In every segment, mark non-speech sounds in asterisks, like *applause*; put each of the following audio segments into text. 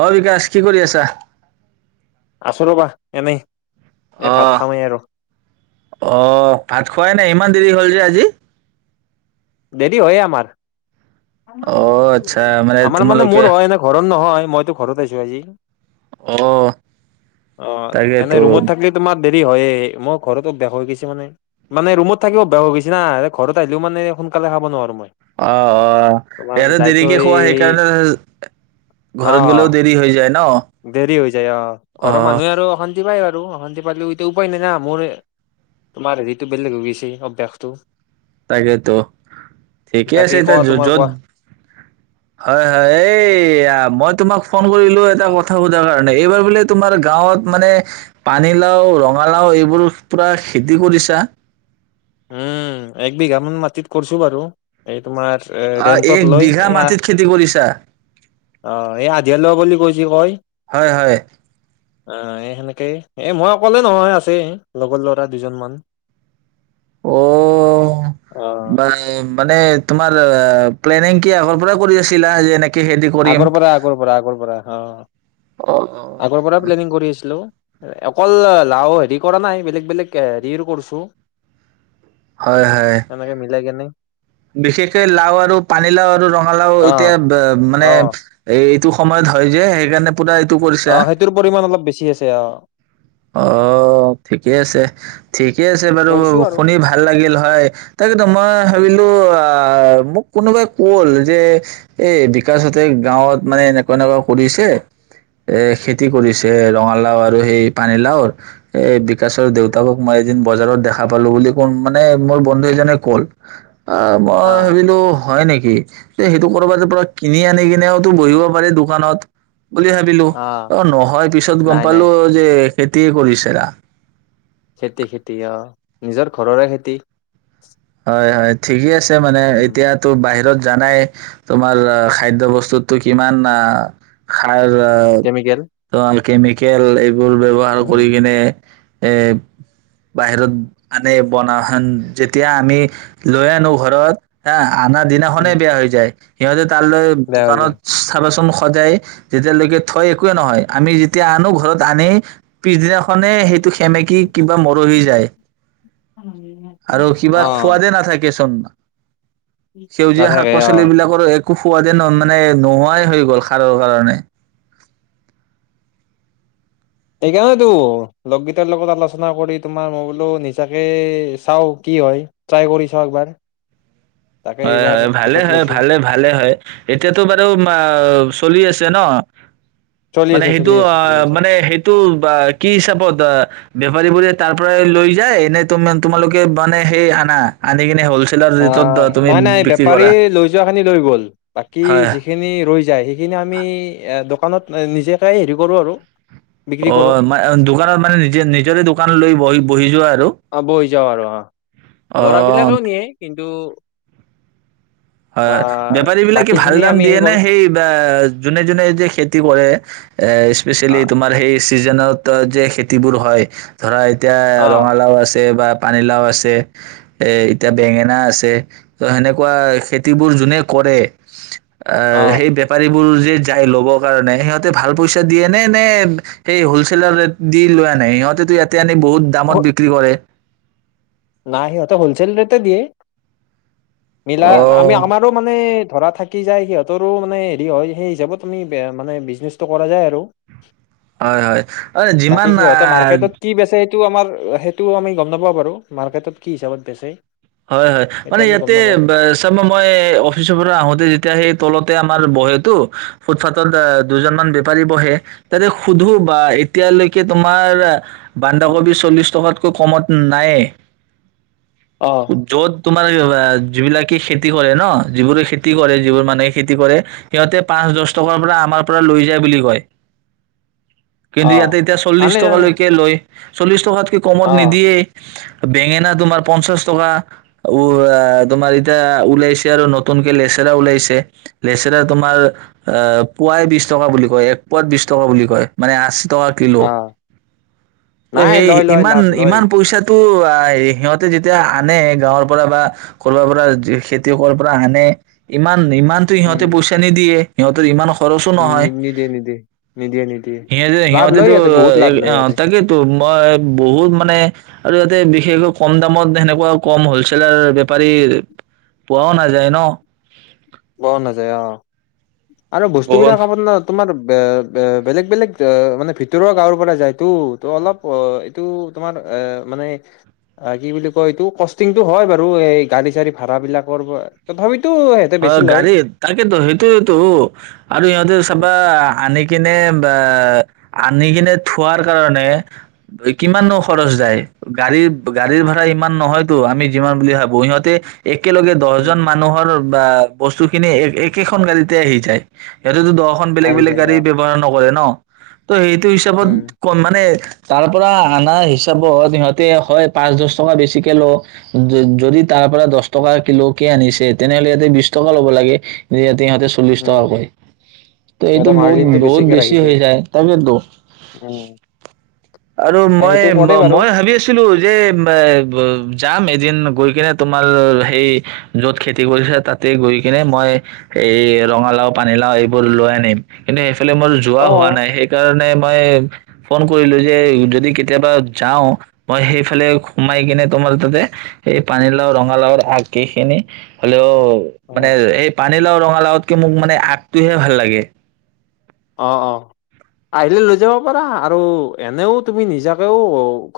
অ বিকাশ কি কৰি আছা আছো ৰবা এনেই এই অ ভাত খাওঁৱেই আৰু অ ভাত খোৱাই নাই ইমান ইমান দেৰি হ'ল যে আজি দেৰি হয়ে আমাৰ অ আচ্ছা আমাৰ মানে তোমালোকে মোৰ হয় এনে ঘৰত নহয় মইতো ঘৰত আছো আজি অ অ এনে তাকেতো ৰুমত থাকিলে তোমাৰ দেৰি হয়য়ে মই ঘৰত অভ্যাস হৈ গৈছ মানে মানে ৰুমত থাকি অভ্যাস হৈ গৈছে না ঘৰত আহিলও মানে অকলে খাব নোৱাৰো মই অ অ তোমাৰ ইয়াতে যাই দেৰিকে থৈ খোৱা সেইকাৰণে অ ঘৰত গলেও দেৰি হৈ যায় ন দেৰি হৈ যায় অ অ ঘৰৰ মানুহে আৰু অশান্তি পাই বু অশান্তি পালেও উপায় নাই না মোৰ তোমাৰ হেৰিতটো বেলেগ হৈ গৈছে অভ্যাসটো তাকেতো ঠিকে বাকী আছে এতিয়া কোৱা য তোমাৰ যত কোৱা হয় হয় এই মই তোমাক ফোন কৰিলো এটা কথা সোধাৰ কাৰণে এইবাৰ বোলে তোমাৰ গাঁৱত মানে পানীলাও ৰঙালাও এইবোৰ পুৰা খেতি কৰিছা উম এক বিঘা মান মাটিত কৰিছো বাৰু এই তোমাৰ আহ এক ৰেটত লৈ বিঘা মাটিত খেতি কৰিছা এ অ দেল বুলি কৈছে কয় হয় হয় অ এই সেনেকেই এ মই অকলে নহয় আছেই লগৰ ল'ৰা দুজন মান অ অ বা মানে তুম মাৰ প্লেনিং কি আগৰ পৰা কৰি আছিলা যে এ আগৰ পৰা আগৰ পৰা আগৰ পৰা অ অ', অ', আগৰ পৰা প্লেনিং কৰি আছলো। অকল লাও হেৰি কৰা নাই বেলেগ বেলেগ হেৰি কৰছো। হয়, হয়, এনেকে মিলাই কেনে। বিশেষকে লাও আৰু পানীলাও আৰু ৰঙালাও অ এতিয়া বে মানে অ এই টো সময়ত হয় যে, সেইকাৰণে? পুৰা এইটো কৰিছা অ, সেইটোৰ পৰিমাণ অলপ বেছি আছে, অ অ', ঠিকেই আছে, ঠিকে আছে বাৰু। কৰিছো আৰু শুনি ভাল লাগিল হয়, তাকেতো মই ভাবিলোঁ টো, আ, মোক কোনোবাই কল যে, এই বিকাশহঁতে গাঁৱত মানে এনেকুৱা এনেকুৱা সুধিছে, এ খেতি কৰিছে, ৰঙালাউ আৰু হেই পানী লাও, এ বিকাশৰ দেউতাকক মই এদিন বজাৰত দেখা পালোঁ বুলি, *unintelligible* কোন মানে মোৰ বন্ধু এজনে ক'ল। অ', মই ভাবিলো হয় নেক কি? সেইটো কৰবাৰে পৰা কিনি আনি কিনেওতো বহিব পাৰি দোকানত। বুলি ভাবিলোঁ, অ', নহয় পিছত গম নাই নাই পালোঁ যে খেতিয়ে কৰিছেৰা। খেতি খেতি, অ', নিজৰ ঘৰৰে খেতি। হয়, হয়, ঠিকে আছ মানে উম এতিয়াটো বাহিৰত। জানাই, তোমাৰ খাদ্য বস্তুতটো কিমান আ, খা কেমিকেল *unintelligible* কেমিকেল এই এইবোৰ ব্যৱহাৰ উম কৰি কিনে এ বাহিৰত আনে বনা খন যে এতিয়া আমি লৈ আনো ঘৰত হা আনা দিনাখনে উম বেয়া হৈ যায়। সিহঁতে তালৈ বেয়া হৈ দোকানত যায় চাবাচোন সো সজাই যেতিয়ালৈকে থৈ একোৱে নহয়, আমি যেতিয়া আনো ঘৰত আনি পিছদিনাখনে সে আৰু *unintelligible* কিবা খোৱাদে নাথাকে *unintelligible* সেউজীয়া শাক নাথাকে অ পাচলি বিলাকৰো এক খুব সোৱাদে ন মানে নোহোৱাই হৈ গ'ল সাৰৰ কাৰণে। সেইকাৰণেতো লগগীতৰ লগত আলোচনা কৰি, তোমাক মই বোলো, নিজাকে চাওঁ, কি হয়, ট্ৰাই কৰি চাওঁএকবাৰ। হয় হয় ভালে হয় ভালে ভালে হয় এতিয়াতো বাৰু‌ আ চলি আছে ন চলি মানে আছে সেইটো চলি আছে চলি অঁ আছে মানে সেইটো বা কি হিচাপত অঁ বেপাৰীবোৰে তাৰ পৰাই লৈ যায় নে তোমা তোমালোকে মানে সেই আনা আনি কিনে হ'ল আহ *unintelligible* নাই নাই বেপাৰী লৈ যোৱা খিনি লৈ গ'ল বাকী হয় যিখিনি ৰৈ যায় সে *unintelligible* আমি দোকানত নিজাকে হেৰি কৰো আৰু বিক্ৰী কৰো অঁ ম দোকানত মানে নিজে নিজৰে দোকান লৈ বহি বহি যোৱা আৰু অঁ বহী যাওঁ আৰু অঁ লৰা অ বিলাকেও নিয়ে কিন্তু হয় আহ বেপাৰী বিলাকে বাকী ভাল খিনি দাম আমি দিয়ে নে কৰো সেই বা যোনে যোনে যে খেতি কৰে এ অ স্পেচিয়েলি তোমাৰ সেই ছিজনত যে খেতিবোৰ হয় ধৰা এতিয়া অ ৰঙালাও আছে বা পানীলাও আছে এ এতিয়া বেঙেনা আছে ত সেনেকুৱা খেতি খেতিবোৰ যোনে কৰে অঁ অ সেই বেপাৰীবোৰ যি যাই ল'বৰ কাৰণে সিহঁতে ভাল পইচা দিয়ে নে নে সেই হলচেলৰ ৰেট দি লোৱা নাই সিহঁতো ইয়াতে আনি *unintelligible* বহুত দামত বিক্ৰী কৰে নাই সিহঁতে হলছেল ৰেটে দিয়ে অ মিলাম আমি আমাৰো মানে ধৰা থাকি যায় সিহঁতৰো মানে হেৰি হয় সেই হিচাপত আমি মানে বিজনেছটো কৰা যায় আৰু হয় হয় *unintelligible* বাকী যিমান সিহঁতে আহ মাৰ্কেটত কি বেচে সেইটো আমাৰ সেইটো আমি গম নাপাও বাৰু মাৰ্কেটত কি হিচাপত বেচে হয় হয় সেইটো মানে আমি গম ইয়াতে নাপাওঁ চাব মই অফিচৰ পৰা আহোতে যেতিয়া সেই তলতে *unintelligible* বহেতু ফুটপাথত আ দুজনমান বেপাৰী বহে তাতে সুধো বা এতিয়ালৈকে তোমাৰ বন্ধাকবি চল্লিছ টকাতকৈ কমত নায়ে অ য'ত *unintelligible* *unintelligible* যিবিলাকে খেতি কৰে ন যিবোৰে খেতি কৰে যিবোৰ মানুহে খেতি কৰে সিহঁতে পাঁচ দছ টকাৰ পৰা আমাৰ পৰা লৈ যায় বুলি কয় কিন্তু অ ইয়াতে এতিয়া চল্লিছ আনে জানে টকালৈকে লয় চল্লিছ টকাত *unintelligible* কমত অ নিদিয়ে বেঙেনা তোমাৰ পঞ্চাশ টকা। ঔ আ তোমাৰ এতিয়া উলাইছে আৰু নতুনকে লেচৰা ওলেইছে, লেচৰা তোমাৰ অ পোয়াই বিশ টকা বুলি এক পোয়াত বিশ টকা বুলি কয়, মানে আশি কিলো অ অ নাই সেই লয় লয় লাভ লয় ইমান-ইমান পইচাত ও আই সিহঁতে যেতিয়া আনে গাঁৱৰ পৰা বা *unintelligible* পৰা যি খেতিয়কৰ পৰা আনে ইমান *unintelligible* ইমানটো সিহঁতে উম পইচা নিদিয়ে। সিহঁতৰ ইমান খৰচো উম নহয়। নিদিয়ে নিদিয়ে নিদিয়ে নিদিয়ে সিহঁতে লাভ লয় সিহঁতেতো ইয়াতে বহুত লাভ লয় ইয়াতে *unintelligible* তাকেইতো মই বহুত মানে আৰু সিহঁতে বিশেষকৈ কম দামত সেনেকোৱাও কম হ'লচেলাৰৰ বেপাৰী, পোৱাও নাযায় ন'। পোৱাও নাযায় অ'। আৰু বস্তু বহুত বিলাক *unintelligible* তোমাৰ আ, আ, বেলেগ বেলেগ, মানে ভিতৰুৱা গাঁৱৰ পৰা যায়তো, ত অলপ এইটো তোমাৰ এ, মানে কি বুলি কয় এইটো কষ্টিংটো হয় বাৰু এই গাৰি চাৰি ভাড়াবিলাকৰ, তথাপি *unintelligible* সিহঁতে হয় গাড়ীত, তাকেটো সেইটোয়েটো আৰু সিহঁতে উম চাবা আনেক *unintelligible* বা আনি কিনে থোৱাৰ কাৰণে কিমাননো খৰচ যায়, গাড়ীৰ, গাড়ীৰ ভাড়া ইমান নহয়তো আমি যিমান বুলি ভাবো, সিহঁতে এ একেলগে দহজন উম, মানুহৰ বা বস্তু খিনি এক, একেখন গাড়ীতে আহি যায়। *unintelligible* দহখন বেলেগ আহি বেলেগ যায় গাড়ী অ ব্যৱহাৰ নকৰে ন। *inaudible* ত' সেইটো হিচাপত উম *unintelligible* মানে তাৰ পৰা আহা নাই হিচাপত, ইহঁতে হয় পাঁচ দচ টকা বেছিকে ল', যদি তাৰপৰা দচ টকা কিলো কে আনিছে। তেনেহ'লে ইয়াতে বিশ টকা ল'ব লাগে *unintelligible* সিহঁতে চল্লিশ টকা উম কয়, ত' এইটো সিহঁতে বহুত, মাৰ্জিনটো বহুত বেছিকে বেছি ৰাখি হৈ দিয়ে যায় তাকেটো উম আৰু এ সেইটো কৰে বাৰু মই-মই ভাবি আছিলোঁ *unintelligible* ‌ যাম এদিন, গৈ কেনে তোমাৰ সেই য'ত খেতি কৰিছে তাতে গৈ কেনে মই এই ৰঙালাউ, পানীলাউ এইবোৰ লৈ আনিম কিন্তু *unintelligible* *unintelligible* মোৰ যোৱা অ হোৱা নাই সেইকাৰণে মই ফোন কৰিলো যে, যদি কেতিয়াবা যাওঁ, মই সেইফালে সোমাই কিনে তোমাৰ তাতে হেই পানীলাউ, ৰঙালাউৰ আগ কেইখিনি হেল্লো অ মানে এই পাত পানীলাও, ৰঙালাওতকৈ মোক মানে আগটোহে ভাল লাগে। অ', অ', আহিলে লৈ যাব পাৰা আৰু এনেও তুমি নিজাকেও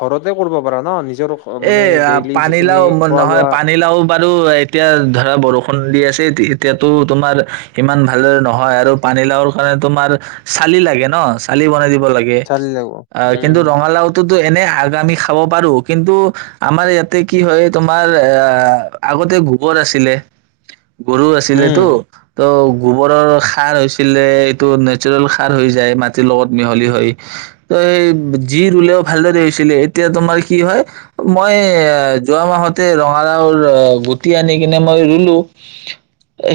ঘৰতে কৰিব পাৰা ন নিজৰ এ মানে আ, ডেইলি যিখিনি পানীলাওঁ খোৱা নহয় লোৱা পানীলাওঁ বাৰু এতিয়া ধৰা বৰষুণ সুন দি আছে এতিয়াটো তোমাৰ, ইমান ভালৰে নহয়, আৰু পানীলাওৰ কাৰনে তোমাৰ চালি লাগে ন, চালি বনাই *unintelligible* লাগে চালি লাগিব কিন্তু উম ৰঙালাওটোত টো এনে আগ, আমি খাব পাৰোঁ। কিন্তু আমাৰ ইয়াতে কি হয় তোমাৰ আহ, আগতে গোবৰ আছিলে গৰু উম আছিলেতো ত' গোবৰৰ সাৰ হৈছিলে এইটো নেচাৰেল সাৰ হৈ যায় মাটিৰ লগত মিহলি হৈ, ত' সেই যি ৰুলেও ভালদৰে হৈছিলে এতিয়া তোমাৰ কি হল, মই যোৱা মাহতে ৰঙালাওৰ গুটি আনি কিনে মই ৰুলোঁ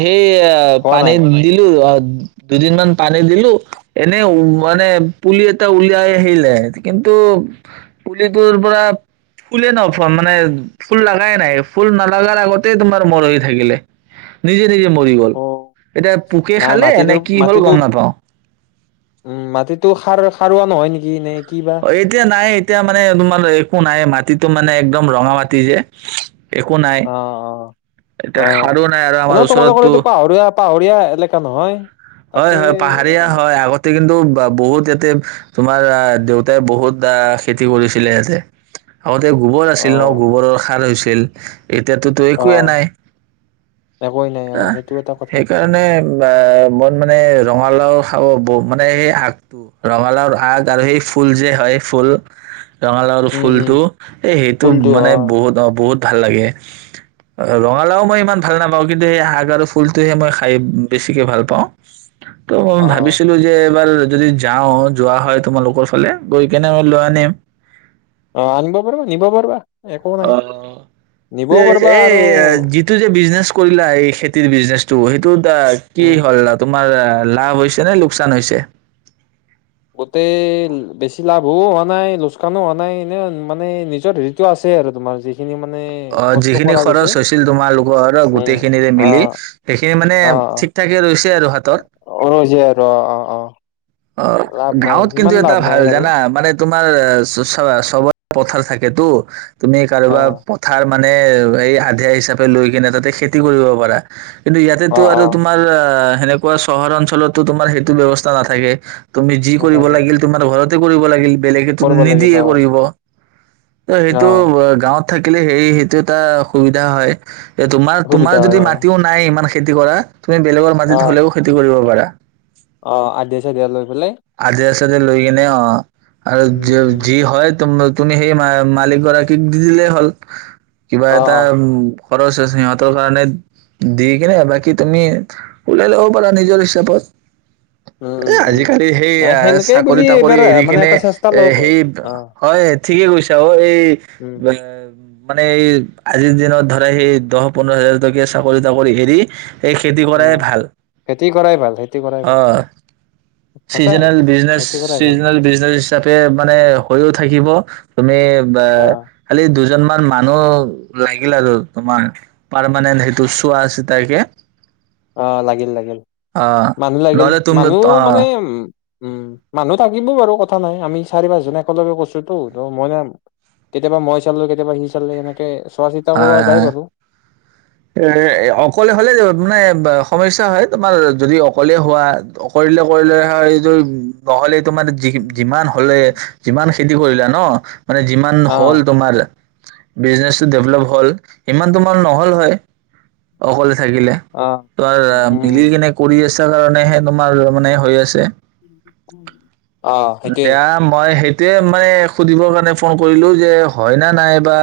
সে এই আ হোৱা পানী নাই দিলো অ'। দুদিন মান পানী দিলো এনে মানে পুলি এটা উলিয়াই আহিলে, কিন্তু পুলিটোৰ পৰা ফুলে নাই ফুলা মানে ফুল লগাই নাই, ফুল নালাগাৰ আগতে তোমাৰ মৰহি থাকিলে নিজে নিজে মৰি গ'ল, অ এতিয়া পোকে নাই খালে নে মাটিটোৰ কি হ'ল মাটিটো গম নাপাওঁ। উম, মাটিতো সাৰ সাৰুৱা নহয় নেকি এনেই অ' এতিয়া নাই এতিয়া মানে তোমাৰ একো নাই, মাটিতো মানে একদম ৰঙা মাটি যে একো নাই, অ অ অ এতিয়া সাৰো নাই আৰু আমাৰ এনেও তোমালোকৰ ওচৰতটো, এইটো পাহৰীয়া পাহৰীয়া এলেকা নহয় তাতে হয়-হয় পাহাৰীয়া হয়, আগতে কিন্তু বহুত ইয়াতে তোমাৰৰা দেউতা তে বহুবা খেতি কৰিছিলে ইয়াত যে। আগতে গোবৰ অ আছিল ন' গোবৰৰ সাৰ হৈছিল পেল এতিয়াটতু অ একোৱে নাই, একোৱেই নাই অ হা সেইটো এটা কথা সেইকাৰণে অ মই মানে ৰঙালাও খাব ব, মানে সেই আগটো ৰঙালাওৰ শাগ আৰু সেই ফুল যে হয় ফুল ৰঙালাওৰ উম উম ফুলটো, এ সেইটো ফুলটো মানে অ বহুত অ' বহুত ভাল লাগে, ৰঙালাও মই ইমান ভাল নাপাওঁ কিন্তু সেই হাগ আৰু ফুলটোহে মই খাই বেছিকে ভাল পাওঁ। ত' মই অ ভাবিছিলোঁ যে এইবাৰ যদি যাওঁ, যোৱা হয় তোমালোকৰ ফালে গৈ কেনে লৈ আনিম। অ' আনিব পাৰিবা, নিব পাৰিবা। একো নাই অ' নিবও পাৰিবা এই আৰু যিটো যে বিজনেছ কৰিলা, এই খেতিৰ বিজনেছটো সেইটোৰ কি উম হল ন তুমি তোমাৰ লাভ হৈছে নে লোকচান হৈছে? গোটেই বেছি লাভো হোৱা নাই, লোচকানো হোৱা নাই, এনে মানেই নিজৰ হেৰিতো আছে আৰু তোমাৰ যি অ' যিখিনি খৰচ হৈছিল তোমালোকৰ উম গোটেইখিনিৰে অ মিলি, সেইখিনি মানে অ ঠিক-ঠাকে ৰৈছিল অ যোৰহাটৰ অ' অ' অ'। অ' লাভ নাই গাঁৱত কিন্তু সিমান এটা লাভ নাই ভাল বাৰু জানা মানে তোমাৰ চ ', -চবত পথাৰ থাকেতো। তুমি, অ কাৰোবা পথাৰ, মানে এই আধিয়া হিচাপে লৈ, কিনে তাতে খেতি কৰিব পাৰা। কিন্তু ইয়াতেতো অ আৰু অ তোমাৰ অ', সেনেকুৱা চহৰ -অঞ্চলতো তোমাৰ সেইটো ব্যৱস্থা নাথাকে। তুমি যি', কৰিব নাথাকে লাগিল তোমাৰ ঘৰত, টো কৰিব লাগিল। বেলেগেতো কৰিব লাগিল নিদিয়ে অ কৰিব। তই অ সেইটো গাঁৱত থাকিলে হেৰী, সেইটো এটা সুবিধা হয়। তোমাৰ', - সুবিধা তোমাৰ হয় যদি অ মাটিও নাই ইমান খেতি কৰা। তুমি, বেলেগৰ অ মাটিত হলেও খেতি কৰিব পাৰা। অ', -আধিয়া -চাধিয়া লৈ, পেলাই আধিয়া-চাধিয়া লৈ। এনে অ', আৰু উম য', উম যি হয় তোম তুমি সেই মা মালিক গৰাকীক দি দিলেই হ'ল। কিবা অ এটা অ উম। খৰচ সিহঁতৰ কাৰণে দি -কিনে, বাকী তুমি ওলাই ল'ব পাৰা নিজৰ হিচাপত। উম এ উম উম আজিকা সেই- সেই নাই আঁৰ সেনেকেই চাকৰি বুলি -তাকৰি এইবাৰ এৰি মানে কিনে এটা চেষ্টা এ', লওক সেই অ হয় ', ঠিকে কৈছে অ', এই। উম মানে এই আজিৰ দিনত ধৰা সেই দহ -পোন্ধৰ হাজাৰ টকীয়া চাকৰি- তাকৰি এৰি এই খেতি উম কৰাই ভাল, খেতি কৰাই ভাল খেতি কৰাই ভাল অ', সঁচাই চিজ'নেল -, খেতি কৰাই ভাল চিজ'নেল -বিজনেচ হিচাপে মানে হৈও, থাকিব। তুমি। বা অ খালি দুজন, কেইজনমান মানুহ লাগিল আৰু তোমাৰ, পাৰমানেন্ট সেইটো চোৱা চিতাকে। অ', লাগিল- লাগিল, অ মানুহ লাগিল। নহ'লে তুমি মানুহও অ হয় মানে উম্ উম', মানুহ থাকিব বাৰু কথা নাই, আমি চাৰি পাঁচজন একেলগে কৰিছোঁতো ত', মই ন', কেতিয়াবা মই চালো, কেতিয়াবা সি- চালে এনেকে চোৱা- চিতা কৰোৱা যায় হয় বাৰু। এ', অকলে হ'লে -মানে সমস্যা হয়। তোমাৰ যদি অকলে হোৱা অকৰিলে- কৰিলে হয় যোৱা, নহ'লে ত', মানে যি -যিমান হ'লে- যিমান খেতি কৰিলা ন ', ন! মানে, যিমান অ হ'ল তোমাৰ? বিজনেচটো ডেভলপ হ'ল? ইমান তোমান নহ'ল হয়। অকল থাকিলে অ তোমাৰ উম উম মিলিকীনে কৰি আছা কাৰণেহে তোমাৰ মানে হৈ আছে। উ! উম! দিয়া মই সেই এ মানে সুধিবৰ কাৰণে ফোন কৰিলো যে হয় ন নাই বা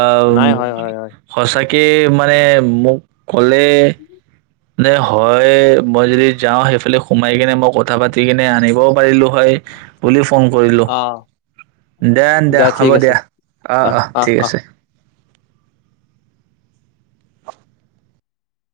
অ! নাই হয় হয় হয় সঁচাক *unintelligible* কে মানে, মোক ক'লে। নে! হয়, মই যদি যাওঁ সেইফালে সোমাই কিনে মই কথা পাতি দিকিনে আনিবও পাৰিলোঁ হয়, বুলি ফোন কৰিলোঁ অ দিয়া, দিয়া ঠিক হ'ব আছে দিয়া। অ' অহ অ' অহ অহ ঠিক আছে।